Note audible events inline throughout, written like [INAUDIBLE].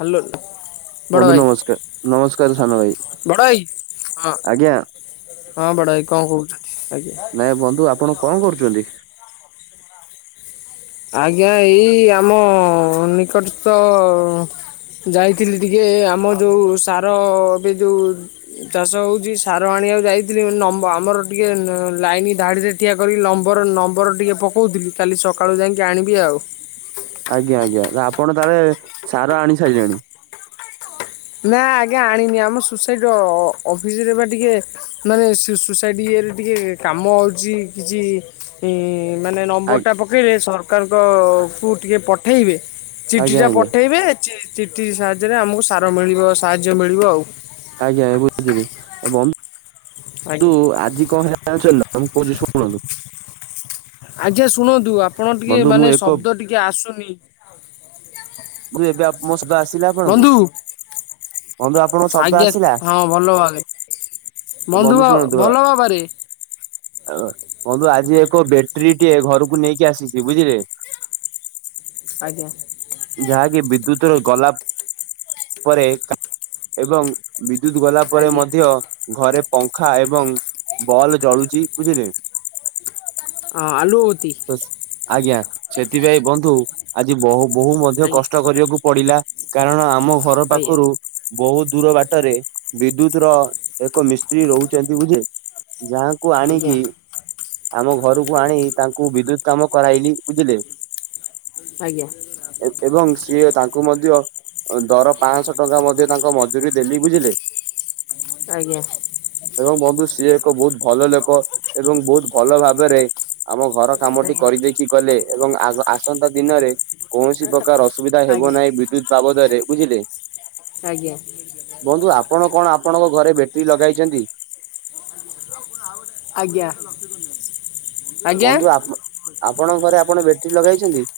Hello ବନ୍ଧୁ ନମସ୍କାର ନମସ୍କାର ସାନ ଭାଇ, ବଡ ଭାଇ ହଁ ଆଜ୍ଞା। ହଁ ବଡ଼ଭାଇ କଣ କହୁଛ, ଆଜ୍ଞା। ନାଇଁ ବନ୍ଧୁ ଆପଣ କଣ କରୁଚନ୍ତି? ଆଜ୍ଞା ଏଇ ଆମ ନିକଟସ୍ତ ଅ ଯାଇଥିଲି ଟିକେ ଆମ ଯୋଉ ସାର ଏବେ ଯୋଉ ଚାଷ ହଉଛି ସାର ଆଣିଆକୁ ଯାଇଥିଲି ନ ମ ଆମର ଟିକେ ନ ଲାଇନ ଧାଡ଼ି ରେ ଠିଆ କରିିକି ନମ୍ବର ନମ୍ବର ଟିକେ ପକଉଥିଲି କାଲି ସକାଳୁ ଯାଇକି ଆଣିବି ଆଉ। ଆଜ୍ଞା ଆଜ୍ଞା ଆଜ୍ଞା ଆପଣ ତାଳେ ସାର ଆଣି ସାଇଲେଣି। ନା ଆଜ୍ଞା ଆଣିନି ଆମ ସୁସାଇଟ୍ ର ଅ ଅ ଅଫିସ୍ ରେ ବା ଟିକେ ମାନେ ସୁ ସୁସାଇଟ ଇଏରେ ଟିକେ କାମ ହଉଛି କିଚି ମାନେ ନମ୍ବର ଆ- ଟା ପକେଇକେ ସରକାରଙ୍କ କୁ ଟିକେ ପଠେଇବେ ଚିଠି ଆଜ୍ଞା ଟା ଆଜ୍ଞା ପଠେଇବେ ଚି ଚିଠି ସାହାଯ୍ୟରେ ଆମକୁ ସାର ମିଳିବ ସାହାଯ୍ୟ ମିଳିବ ଆଉ। ଆଜ୍ଞା ଆଜ୍ଞା ବୁଝିଲି ବ ନ୍ଧୁ ଆଜ୍ଞା ଆଜି କଣ ହେଲା ଜାଣିଛନ୍ତି ନା ମୂଁ କହୁଛି ଶୁଣନ୍ତୁ ଆଜ୍ଞା ଶୁଣନ୍ତୁ ଆପଣ ଟିକେ ବନ୍ଧୁ ମୁଁ ମାନେ ଏକ ଶବ୍ଦ ଟିକେ ଆସୁନି ମୁ ଏବେ ଆପ ମୋ ଶବ୍ଦ ଆସିଲା ଆପଣଙ୍କୁ? ବନ୍ଧୁ ବନ୍ଧୁ ଆପଣଙ୍କ ଶବ୍ଦ ଆଜ୍ଞା ଆସିଲା ହଁ ଭଲ ବାଗେରେ ବନ୍ଧୁ ବ ଭଲ ଭାବରେ। ଅ ବନ୍ଧୁ ଆଜି ଏକ ବେଟ୍ରି ଟିଏ ଘରକୁ ନେଇକି ଆସିଛି ବୁଝିଲେ ଆଜ୍ଞା। ଯାହାକି ବିଦ୍ୟୁତ ର ଗଲା ପରେ ଏବଂ ବିଦ୍ୟୁତ ଗଲା ପରେ ଆଜ୍ଞା ମଧ୍ୟ ଘରେ ପଙ୍ଖା ଏବଂ ବଲ୍ ଜଳୁଛି ବୁଝିଲେ। ହଁ ଆଲୁଅବତି। ଆଜ୍ଞା ସେଥିପାଇଁ ବନ୍ଧୁ ଆଜି ବହ ବୋହୁ ମଧ୍ୟ ଆଜ୍ଞା କଷ୍ଟ କରିବାକୁ ପଡ଼ିଲା। କାରଣ ଆମ ଘର ଆଜ୍ଞା ପାଖରୁ ବହୁତ ଦୂର ବାଟରେ ବିଦ୍ୟୁତ ର ଏକ ମିସ୍ତ୍ରୀ ରହୁଛନ୍ତି ବୁଝିଲେ ଯାହାକୁ ଆଜ୍ଞା ଆଣିକି ଆମ ଘରକୁ ଆଣି ତାଙ୍କୁ ବିଦ୍ୟୁତ କାମ କରାଇଲି ବୁଝିଲେ ଆଜ୍ଞା। ଏବଂ ସିଏ ତାଙ୍କୁ ମଧ୍ୟ ଦର ପାଞ୍ଚଶହ ଟଙ୍କା ମଧ୍ୟ ତାଙ୍କ ମଜୁରୀ ଦେଲି ବୁଝିଲେ ଆଜ୍ଞା। ଏବଂ ବନ୍ଧୁ ସିଏ ଏକ ବହୁତ ଭଲ ଲୋକ ଏବଂ ବହୁତ ଭଲ ଭାବରେ ଆମ ଘର ଆଜ୍ଞା। କାମଟି କରିଦେଇଖି ଗଲେ ଏବଂ ଆସନ୍ତା ଦିନରେ କୌଣସି ପ୍ର ଅସୁବିଧା ହେବ ଆଜ୍ଞା। ନାହିଁ ବିଦ୍ୟୁତ ବାବଦରେ ବୁଝିଲେ ଆଜ୍ଞା। ବନ୍ଧୁ ଆପଣ କଣ ଆପଣଙ୍କ ଘରେ ବ୍ୟାଟେରୀ ଲଗାଇଛନ୍ତି? ଆଜ୍ଞା। ଆଜ୍ଞା ବନ୍ଧୁ ଆପ ଆପଣଙ୍କ ଘରେ ଆପଣ ବ୍ୟାଟେରୀ ଲଗେଇଛନ୍ତି?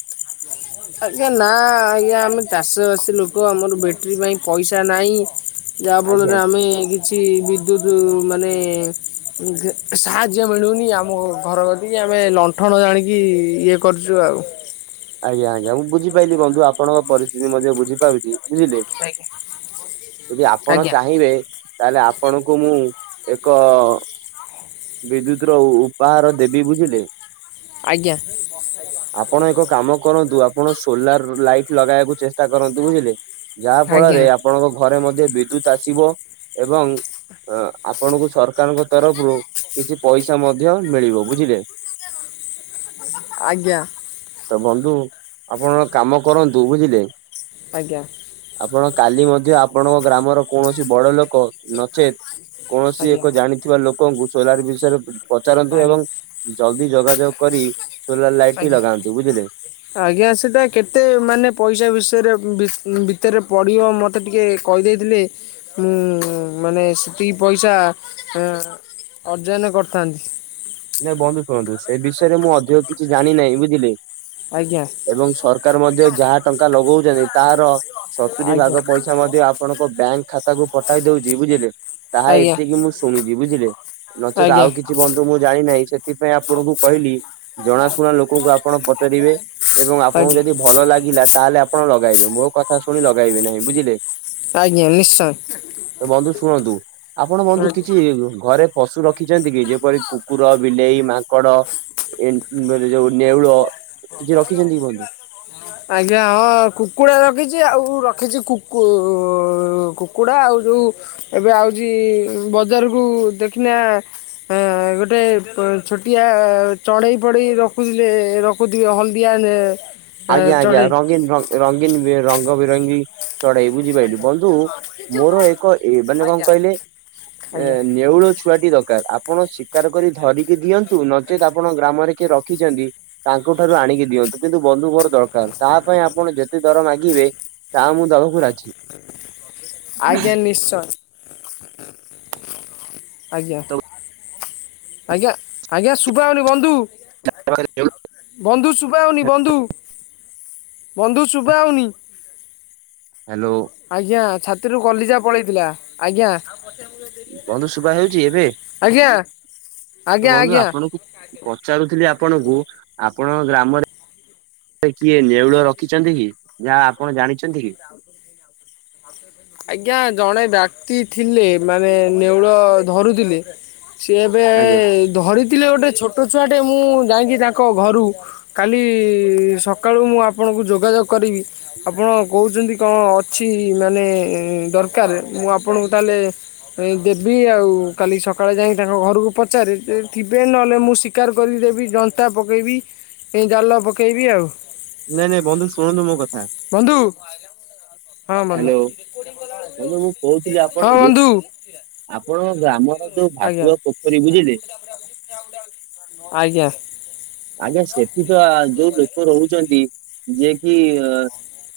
ଆଜ୍ଞା ନା ଆଜ୍ଞା ଆମେ ଚାଷବାସୀ ଲୋକ ଆମର ବ୍ୟାଟେରୀ ପାଇଁ ପଇସା ନାହିଁ ଯାହା ଆଜ୍ଞା। ଫଳରେ ଆମେ କିଛି ବିଦ୍ୟୁତ ମାନେ ସାହାଯ୍ୟ ମିଳୁନି ଆମ ଘର ଟିକି ଆମେ ଲଣ୍ଠନ ଜାଣିକି ଇଏ କରୁଛୁ ଆଉ ଆଜ୍ଞା ଆଜ୍ଞା ମୁଁ ବୁଝି ପାରିଲି ବନ୍ଧୁ ଆପଣଙ୍କ ପରିଥିତି ମଧ୍ୟ ବୁଝିପାରୁଚଛି ବୁଝିଲେ ଯଦି ଆପଣ ଆଜ୍ଞା ଚାହିଁବେ ତାହେଲେ ଆପଣଙ୍କୁ ମୁଁ ଏକ ବିଦ୍ୟୁତ ର ଉପହାର ଦେବି ବୁଝିଲେ ଆଜ୍ଞା। ଆପଣ ଏକ କାମ କରନ୍ତୁ ଆପଣ ସୋଲାର ଲାଇଟ ଲଗେଇବାକୁ ଚେଷ୍ଟା କରନ୍ତୁ ବୁଝିଲେ ଯାହା ଆଜ୍ଞା ଫଳରେ ଆପଣଙ୍କ ଘରେ ମଧ୍ୟ ବିଦ୍ୟୁତ ଆସିବ ଏବଂ ଅଁ ଆପଣଙ୍କୁ ସରକାରଙ୍କ ତରଫରୁ କିଛି ପଇସା ମଧ୍ୟ ମିଳିବ ବୁଝିଲେ ଆଜ୍ଞା। ତ ବନ୍ଧୁ ଆପଣ କାମ କରନ୍ତୁ ବୁଝିଲେ ଆଜ୍ଞା। ଆପଣ କାଲି ମଧ୍ୟ ଆପଣଙ୍କ ଗ୍ରାମର କୌଣସି ବଡ ଲୋକ ନଚେତ୍ କୌଣସି ଆଜ୍ଞା ଏକ ଜାଣିଥିବା ଲୋକଙ୍କୁ ସୋଲାର ବିଷୟରେ ପଚାରନ୍ତୁ ଆଜ୍ଞା। ଏବଂ ଜଲଦି ଯୋଗାଯୋଗ କରି ସୋଲାର ଲାଇଟଟି ଆଜ୍ଞା ଲଗାନ୍ତୁ ବୁଝିଲେ ଆଜ୍ଞା ସେଟା କେତେ ମାନେ ପଇସା ବିଷୟରେ ଭିତରେ ପଡିବ ମତେ ମତେ ଟିକେ କହିଦେଇଥିଲେ ମୁଁ ମାନେ ସେତିକି ପଇସା ଅର୍ଜନ କରିଥାନ୍ତି ନାଇଁ ବନ୍ଧୁ ଶୁଣନ୍ତୁ ସେ ବିଷୟରେ ମୁଁ ଅଧିକ କିଛି ଜାଣିିନାହିଁ ବୁଝିଲେ ଆଜ୍ଞା। ଏବଂ ସରକାର ମଧ୍ୟ ଯାହା ଟଙ୍କା ଲଗଉଛନ୍ତି ତାହାର ସତୁରି ଆଜ୍ଞା ଭାଗ ପଇସା ମଧ୍ୟ ଆପଣଙ୍କ ବ୍ୟାଙ୍କ ଖାତାକୁ ପଠେଇ ଦଉଛି ବୁଝିଲେ ତାହା ଆଜ୍ଞା ଏତିକି ମୁଁ ଶୁଣିଛି ବୁଝିଲେ ନଚେତ ଆଜ୍ଞା ଆଉ କିଛି ବନ୍ଧୁ ମୁଁ ଜାଣିନାହିଁ ସେଥିପାଇଁ ଆପଣଙ୍କୁ କହିଲି ଜଣାଶୁଣା ଲୋକଙ୍କୁ ଆପଣ ପଚାରିବେ ଏବଂ ଆପଣଙ୍କୁ ଆଜ୍ଞା ଯଦି ଭଲ ଲାଗିଲା ତାହେଲେ ଆପଣ ଲଗାଇବେ ମୋ କଥା ଶୁଣି ଲଗାଇବେ ନାହିଁ ବୁଝିଲେ ଆଜ୍ଞା ନିଶ୍ଚୟ। ତ ବନ୍ଧୁ ଶୁଣନ୍ତୁ ଆପଣ ବନ୍ଧୁ ଆଜ୍ଞା କିଛି ଘରେ ପଶୁ ରଖିଛନ୍ତି କି ଯେପରି କୁକୁର ବିଲେଇ ମାଙ୍କଡ ଏ ଯୋଉ ନେଉଳ କିଛି ବ ରଖିଛନ୍ତି କି ବନ୍ଧୁ? [UNINTELLIGIBLE] ଆଜ୍ଞା ହଁ କୁକୁଡ଼ା ରଖିଛି ଆଉ ରଖିଛି କୁକୁ କୁକୁଡ଼ା ଆଉ ଯେଉଁ ଏବେ ଆଉଛି ବଜାରକୁ ଦେଖିନା ଅ ଗୋଟେ ଛୋଟିଆ ଚଡେଇ ଫଡେଇ ରଖୁଥିଲେ ର କଉ ଦିଅ ହଳଦିଆ ହେଲେ। ଆଜ୍ଞା ଆଜ୍ଞା ରଙ୍ଗୀନ [UNINTELLIGIBLE] ରଙ୍ଗୀନ ଏ ରଙ୍ଗ ବିରଙ୍ଗୀ। ଚଢେଇ ବୁଝିପାଇଲୁ ଆଜ୍ଞା ବନ୍ଧୁ ମୋର ଏକ ଏ ମାନେ କଁ ଆଜ୍ଞା କହିଲେ ଆଜ୍ଞା ଏଁ ନେଉଳ ଛୁଆଟି ଦରକାର ଆପଣ ଶିକାର କରି ଧରିକି ଦିଅନ୍ତୁ ନଚେତ୍ ଆପଣ ଗ୍ରାମରେ କିଏ ରଖିଚନ୍ତି। ତାଙ୍କଠାରୁ ଆଣିକି ଦିଅନ୍ତୁ କିନ୍ତୁ ବନ୍ଧୁ ମର ଦରକାର ତାହା ପାଇଁ ଆପଣ ଯେତେ ଦର ମାଗିବେ। ତା ମୁଁ ଦବାକୁ ରାଜି। ଆଜ୍ଞା ନିଶ୍ଚୟ। ଆଜ୍ଞା ଆଜ୍ଞା ଆଜ୍ଞା ଶୁଦ୍ଭାହଉନି ବନ୍ଧୁ। [INAUDIBLE] ବନ୍ଧୁ ଶୁଦ୍ଭା ହଉନି ବନ୍ଧୁ ବନ୍ଧୁ ଶୁଦ୍ଭା ହଉନି। ହାଲୋ। ଆଜ୍ଞା ଛାତିରୁୁ କଲିଜା ପଳେଇଥିଲା ଆଜ୍ଞା। ବନ୍ଧୁ ଶୁଦ୍ଭା ଯାଉଚି ଏବେ ଆଜ୍ଞା ଆଜ୍ଞା ବନ୍ଧୁ ଆଜ୍ଞା ଆପଣଙ୍କୁ। ପଚାରୁଥିଲି ଆପଣଙ୍କୁ ଆପଣ ଗ୍ରାମରେ ଏ କିଏ ନେଉଳ ରଖିଛନ୍ତି କି ଯାହା ଆପଣ ଜାଣିଛନ୍ତି କି? ଆଉ ଆଉ। ଆଜ୍ଞା ଜଣେ ବ୍ୟାକ୍ତି ଥିଲେ ମାନେ ନେଉଳ ଧରୁଥିଲେ। ସେ ଏବେ ଆଜ୍ଞା ଧରିଥିଲେ ଗୋଟେ ଛୋଟ ଛୁଆଟେ ମୁଁ ଯାଇକି ତାଙ୍କ ଘରୁ କାଲି ସକାଳୁ ମୁଁ ଆପଣଙ୍କୁ ଯୋଗାଯୋଗ କରିବି ଆପଣ କହୁଛନ୍ତି କଣ ଅଛି ମାନେ ଦରକାର ମୁଁ ଆପଣଙ୍କୁ ତାହେଲେ। ଏ ଦେବି ଆଉ କାଲି ସକାଳେ ଯାଇଁ ତାଙ୍କ ଘରକୁ ପଚାରେ ଥିବେ ନହେଲେ ମୁଁ ଶିଖ୍ ଶିକାର କରିକି ଦେବି ଜନ୍ତା ପକେଇବି ଏ ଜାଲ ପକେଇବି ଆଉ। ନାଇଁ ନାଇଁ ବନ୍ଧୁ ଶୁଣନ୍ତୁ ମୋ କଥା। ବନ୍ଧୁ। ହଁ ବନ୍ଧୁ ହାଲୋ ବନ୍ଧୁ ମୁଁ କହୁଥିଲି ହଁ ଆପଣଙ୍କୁ। ବନ୍ଧୁ ଆପଣ ଗ୍ରାମର ଯୋଉ ଆଜ୍ଞା ଭାତୁଆ ପୋଖରୀ ବୁଝିଲେ। ଆଜ୍ଞା। ଆଜ୍ଞା ସେଠି ତ ଯୋଉ ଲୋକ ରହୁଚନ୍ତି। ଯେ କିି ଅ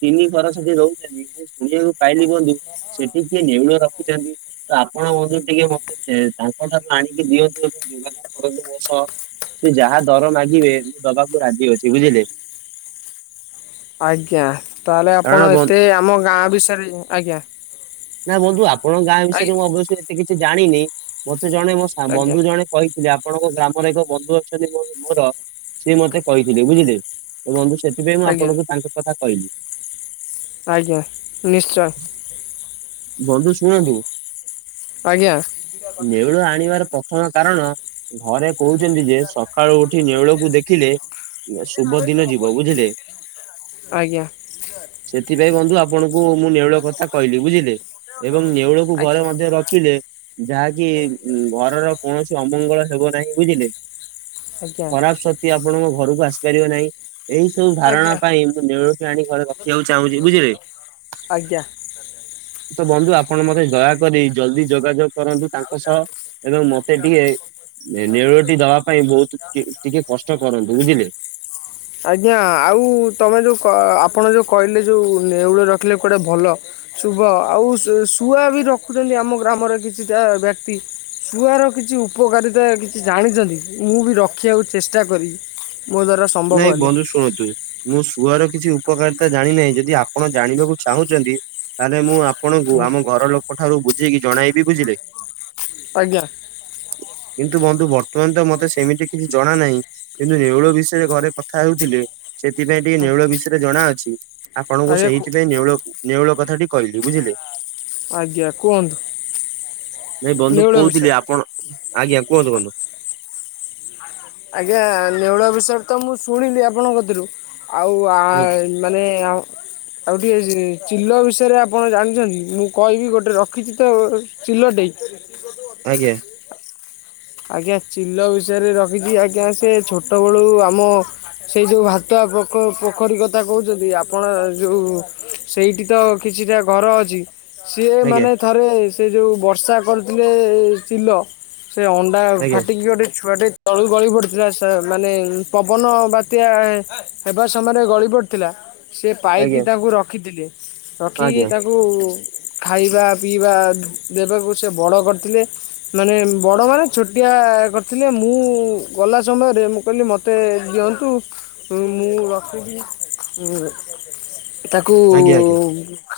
ତିନି ବରଷକେ ରହୁଛନ୍ତି ମୁଁ ଶୁଣିବାକୁ ପାଇଲି ବନ୍ଧୁ ସେଟି କିଏ ନେଉଳ ର ରଖିଛନ୍ତି ତ ଆପଣ ବନ୍ଧୁ ଟିକେ ମତେ ସେ ତାଙ୍କ ଠାରୁ ଆଣିକି ଦିଅନ୍ତୁ। [UNINTELLIGIBLE] ସେ ଯାହା ଦର ମାଗିବେ ଦବାକୁ ରାଜି ଅଛି ବୁଝିଲେ। ଆଜ୍ଞା ତାହେଲେ କାରଣ ଆପଣ ବନ୍ଧୁ ଏତେ ଆମ ଗାଁ ବିଷୟରେ ଆଜ୍ଞା। ନା ବନ୍ଧୁ ଆପଣଙ୍କ ଗାଁ ବିଷୟରେ ମୁଁ ଆଜ୍ଞା ଅବଶ୍ୟ ଏତେ କିଛି ଜାଣିନି ମତେ ଜଣେ ମୋ ସା ଆଜ୍ଞା ବନ୍ଧୁ ଜଣେ। କହିଥିଲେ ଆପଣଙ୍କ ଗ୍ରାମରେ ଏକ ବନ୍ଧୁ ଅଛନ୍ତି ମୋ ମୋର ସିଏ ମତେ କହିଥିଲେ ବୁଝିଲେ। ତ ବନ୍ଧୁ ସେଥିପାଇଁ ମୁଁ ଆଜ୍ଞା ଆପଣଙ୍କୁ ତାଙ୍କ କଥା କହିଲି। ଆଜ୍ଞା ନିଶ୍ଚୟ। ବନ୍ଧୁ ଶୁଣନ୍ତୁ। ଆଜ୍ଞା। ନେଉଳ ଆଣିବାର ପ୍ରଥମ କାରଣ ଘରେ କହୁଛନ୍ତି ଯେ ସ ଖାଳୁ ଉଠି ନେଉଳକୁ ଦେଖିଲେ। ଶୁବ ଦିନ ଯିବ ବୁଝିଲେ। ଆଜ୍ଞା ସେଥିପାଇଁ ବନ୍ଧୁ ଆପଣଙ୍କୁ ମୁଁ ନେଉଳ କଥା କହିଲି ବୁଝିଲେ। ଏବଂ ନେଉଳକୁ ଘରେ ଆଜ୍ଞା ମଧ୍ୟ ରଖିଲେ ଯାହାକି ଘରର କୌଣସି ଅମଙ୍ଗଳ ହେବ ନାହିଁ ବୁଝିଲେ। ଆଜ୍ଞା ଖରାପ ସ କ୍ତି ଆପଣଙ୍କ ଘରକୁ ଆସିପାରିବେ ନାହିଁ। ଏଇ ସବୁ ଧାରଣା ଆଜ୍ଞା ପାଇଁ ମୁଁ ନେଉଳଟେ ଆଣି ଘରେ ରଖିବାକୁ ଚାହୁଁଛି ବୁଝିଲେ। ଆଜ୍ଞା। ତ ବନ୍ଧୁ ଆପଣ ମତେ ଦୟାକରି ଜଲ୍ଦୀ ଯୋଗାଯୋଗ କରନ୍ତୁ ତାଙ୍କ ସହ ଏବଂ ମତେ ଟିକେ ନେଉ ନେଉଳଟି ଦବା ପାଇଁ ବହୁତ [UNINTELLIGIBLE] ଟିକେ କଷ୍ଟ କରନ୍ତୁ ବୁଝିଲେ। ହଁ [UNINTELLIGIBLE] ଆଜ୍ଞା ଆଉ ତମେ ଯେଉଁ କ ଆପଣ ଯେଉଁ କହିଲେ ଯେଉଁ ନେଉଳ ରଖିଲେ କୁଆଡେ ଭଲ। ଶୁଭ ଆଉ ଶୁ ଶୁଆ ବି ରଖୁଛନ୍ତି ଆମ ଗ୍ରାମରେ କିଛିଟା ବ୍ୟକ୍ତି। ଶୁଆର କିଛି ଉପକାରିତା କିଛି ଜାଣିଛନ୍ତି ମୁଁ ବି ରଖିବାକୁ ଚେଷ୍ଟା କରିବି। ମୋ ଦ୍ୱାରା ସମ୍ଭବ ନାଇଁ ହେଲେ ବନ୍ଧୁ ଶୁଣନ୍ତୁ ମୁଁ ଶୁଆର କିଛି ଉପକାରିତା ଜାଣିନାହିଁ। ଯଦି ଆପଣ ଜାଣିବାକୁ ଚାହୁଁଛନ୍ତି ତାହେଲେ ମୁଁ ଆପଣଙ୍କୁ ଆମ ଘର ଲୋକ ଠାରୁ ବୁଝେଇକି ଜଣାଇବି ବୁଝିଲେ। ଆଜ୍ଞା। କିନ୍ତୁ ବନ୍ଧୁ ବର୍ତ୍ତମାନ ତ ମତେ ସେମିତି କିଛି ଜଣା ନାହିଁ। କିନ୍ତୁ ନେଉଳ ବିଷୟ ବେଳେ ଘରେ କଥା ହେଉଥିଲେ ସେଥିପାଇଁ ଟିକେ ଆଜ୍ଞା ନେଉଳ ବିଷୟରେ ଜଣାଅଛି। ଆପଣଙ୍କୁ ଆଜ୍ଞା କୁ- ସେଇଥିପାଇଁ ନେଉଳ ନେଉଳ କଥା ଟି କହିଲି ବୁଝିଲେ। ଆଜ୍ଞା କୁହନ୍ତୁ ନାଇଁ ବନ୍ଧୁ ନେଉଳ ବିଷୟରେ କହୁଥିଲି ଆପଣ ଆଜ୍ଞା କୁହନ୍ତୁ କୁହନ୍ତୁ। ଆଜ୍ଞା ନେଉଳ ବିଷୟରେ ତ ମୁଁ ଶୁଣିଲି ଆପଣଙ୍କ କତିରୁ। ଆଉ ଆ ମାନେ ଆ ଆଉ ଟିକେ ଚି ଚିଲ ବିଷୟରେ ଆପଣ ଜାଣିଛନ୍ତି ମୁଁ କହିବି ଗୋଟେ ରଖିଛି ତ। ଚିଲଟେ। ଆଜ୍ଞା। ଆଜ୍ଞା ଚିଲ ବିଷୟରେ ରଖିଛି ଆଜ୍ଞା ସେ ଛୋଟ ବେଳୁ ଆମ ସେଇ ଯୋଉ ଭାତୁଆ ପୋଖ ପୋଖରୀ କଥା କହୁଛନ୍ତି ଆପଣ ଯୋଉ ସେଇଠି ତ କିଛିଟା ଘର ଅଛି। ସିଏ ଆଜ୍ଞା ମାନେ ଥରେ ସେ ଯେଉଁ ବର୍ଷା କରିଥିଲେ ଚିଲ। ସେ ଅଣ୍ଡା ଆଜ୍ଞା ଫାଟିିକି ଗୋଟେ ଛୁଆଟେ ତଳୁକୁ ଗଳି ପଡିଥିଲା ସେ ମାନେ ପବନ ବାତ୍ୟା ହେବା ସମୟରେ ଗଳି ପଡ଼ିଥିଲା। ସେ ପାଇକି ଆଜ୍ଞା ତାକୁ ରଖିଥିଲେ। ଆଜ୍ଞା ରଖିକି ତାକୁ ଖାଇବା ପିଇବା ଦେବାକୁ ସେ ବଡ଼ କରିଥିଲେ ମାନେ ବଡ଼ମାନେ ଛୋଟିଆ କରିଥିଲେ ମୁଁ ଗଲା ସମୟରେ ମୁଁ କହିଲି ମୋତେ ଦିଅନ୍ତୁ ମୁଁ ରଖିବି ତାକୁ ଆଜ୍ଞା ଆଜ୍ଞା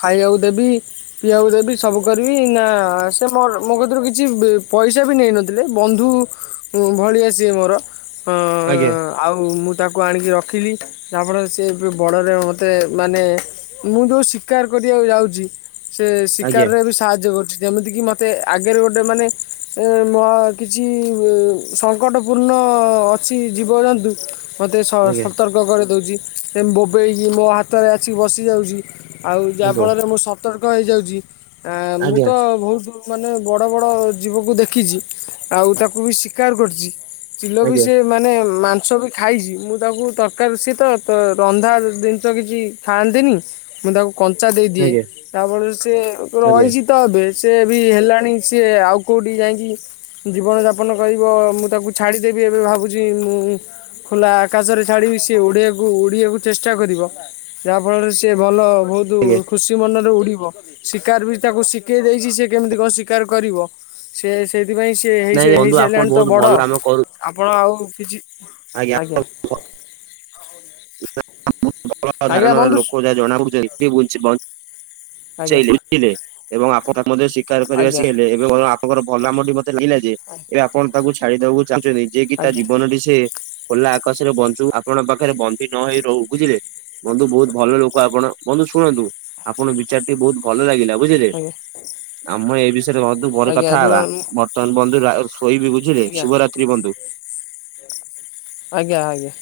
ଖାଇବାକୁ ଦେବି। ପିଇବାକୁ ଦେବି ସବୁ କରିବି ନା ସେ ମୋ ମୋ କତିରୁ କିଛି ବି ପଇସ ସା ବି ନେଇନଥିଲେ ବନ୍ଧୁ ଭଳିଆ ସିଏ ମୋର। ଆଜ୍ଞା ଆଉ ମୁଁ ତାକୁ ଆଣିକି ରଖିଲି। ଯାହାଫଳରେ ସେ ବଡ଼ରେ ମତେ ମାନେ ମୁଁ ଯୋଉ ଶିକାର କରିବାକୁ ଯାଉଛି। ସେ ଆଜ୍ଞା ଶିକାରରେ ବି ସାହାଯ୍ୟ କରୁଛି। ଯେମିତି କିି ମତେ ଆଗରେ ଗୋଟେ ମାନେ ଏ ମ କିଛି ସଙ୍କଟପୂର୍ଣ୍ଣ ଅଛି ଜୀବଜନ୍ତୁ ମୋତେ ସ ଆଜ୍ଞା ସତର୍କ କରିଦେଉଛି। ସେ ବୋବେଇକି ମୋ ହାତରେ ଆସିକି ବସିଯାଉଛି। ଆଉ ହ୍ୟାଲୋ ଯାହାଫଳରେ ମୁଁ ସତର୍କ ହେଇଯାଉଚି ଏଁ-ମୁଁ ତ ଆଜ୍ଞା ବହୁତୁ ମାନେ ବଡ଼ ବଡ଼ ଜୀବକୁ ଦେଖିଚି ଆଉ ତାକୁ ବି ଶିକାର କରିଚି। ଚିଲ ବି ସେ ମାନେ ମାଂସ ବି ଖାଇଚି ମୁଁ ତାକୁ ତରକାରୀ ସେ ତ- ତ ରନ୍ଧା ଜିନିଷ କିଛି ଖାଆନ୍ତିନି ମୁଁ ତାକୁ କଞ୍ଚା ଆଜ୍ଞା ଦେଇଦିଏ ତାଫଳରେ ସେ ଆଜ୍ଞା ଆଜ୍ଞା ରହିଚି ତ ଏବେ ସେ ବି ହେଲାଣି ସିଏ ଆଉ କଉଠି ଯାଇକି ଜୀବନଯାପନ କରିବ ମୁଁ ତାକୁ ଛାଡ଼ିଦେବି ଏବେ ଭାବୁଚି ମୁଁ। ଖୋଲା ଆକାଶରେ ଛାଡିବି ସିଏ ଉଡିଆକୁ- ଉଡିଆକୁ ଚେଷ୍ଟା କରିବ। ଯାହା ଫଳରେ ସିଏ ଭଲ ବହୁତ୍ କିନ୍ତୁ ଆଜ୍ଞା ଖୁସି ମନରେ ଉଡିବ ଶିକାର ବି ତାକୁ ଶିକେଇ ଦେଇଚି ସେ କେମିତି କଣ ଶିକାର କରିବ। ସେ- ସେଇଥିପାଇଁ ସିଏ ନାଇଁ ହେଇଚି- ବନ୍ଧୁ ଆପଣ ହେଇସାରିଲାଣି ତ ବହୁତ ବଡ। ଭଲ କାମ କରୁ ଆପଣ ଆଉ କିଛି -ଆଜ୍ଞା। [UNINTELLIGIBLE] ଆଜ୍ଞା ଧାରଣ ର ବନ୍ଧୁ ଲୋକ ଯାହା ଜଣା ପଡୁଚନ୍ତି [UNINTELLIGIBLE] ଆଜ୍ଞା ଲୁଚେଇଲେ ଲୁଚିଲେ ଏବଂ ଆପଣ ମଧ୍ୟ ଶୀକାର କରିବା ଆଜ୍ଞା ଶିକେଇଲେ ଏବେ ମତେ ଆପଣଙ୍କର [UNINTELLIGIBLE] ମତେ ଲାଗିଲା ଯେ ଏବେ ଆପଣ ତାକୁ ଛାଡିଦବାକୁ ଚାହୁଁଚନ୍ତି ଯେ କି ତା ଆଜ୍ଞା ଜୀବନ ଟି ସିଏ ଖୋଲା ଆକାଶରେ ବଞ୍ଚୁ ଆପଣଙ୍କ ପାଖରେ ବନ୍ଦି ନ ହେଇ ରହୁ ବୁଝିଲେ। ବନ୍ଧୁ ବହୁତ ଭଲ ଲୋକ ଆପଣ ବନ୍ଧୁ ଶୁଣନ୍ତୁ ଆପଣଙ୍କ ବିଚାରଟି ବହୁତ୍ ଭଲ ଲାଗିଲା ବୁଝିଲେ। ଆଜ୍ଞା। ଆମ ଏଇ ବିଷୟରେ ବନ୍ଧୁ ପରେ ଆଜ୍ଞା କଥା ରୁହ ହବା ଆଜ୍ଞା ବର୍ତ୍ତମାନ ବନ୍ଧୁ ରା- ଶୋଇବି ବୁଝିଲେ ଶୁଭରାତ୍ରି ବନ୍ଧୁ। ଆଜ୍ଞା- ଆଜ୍ଞା।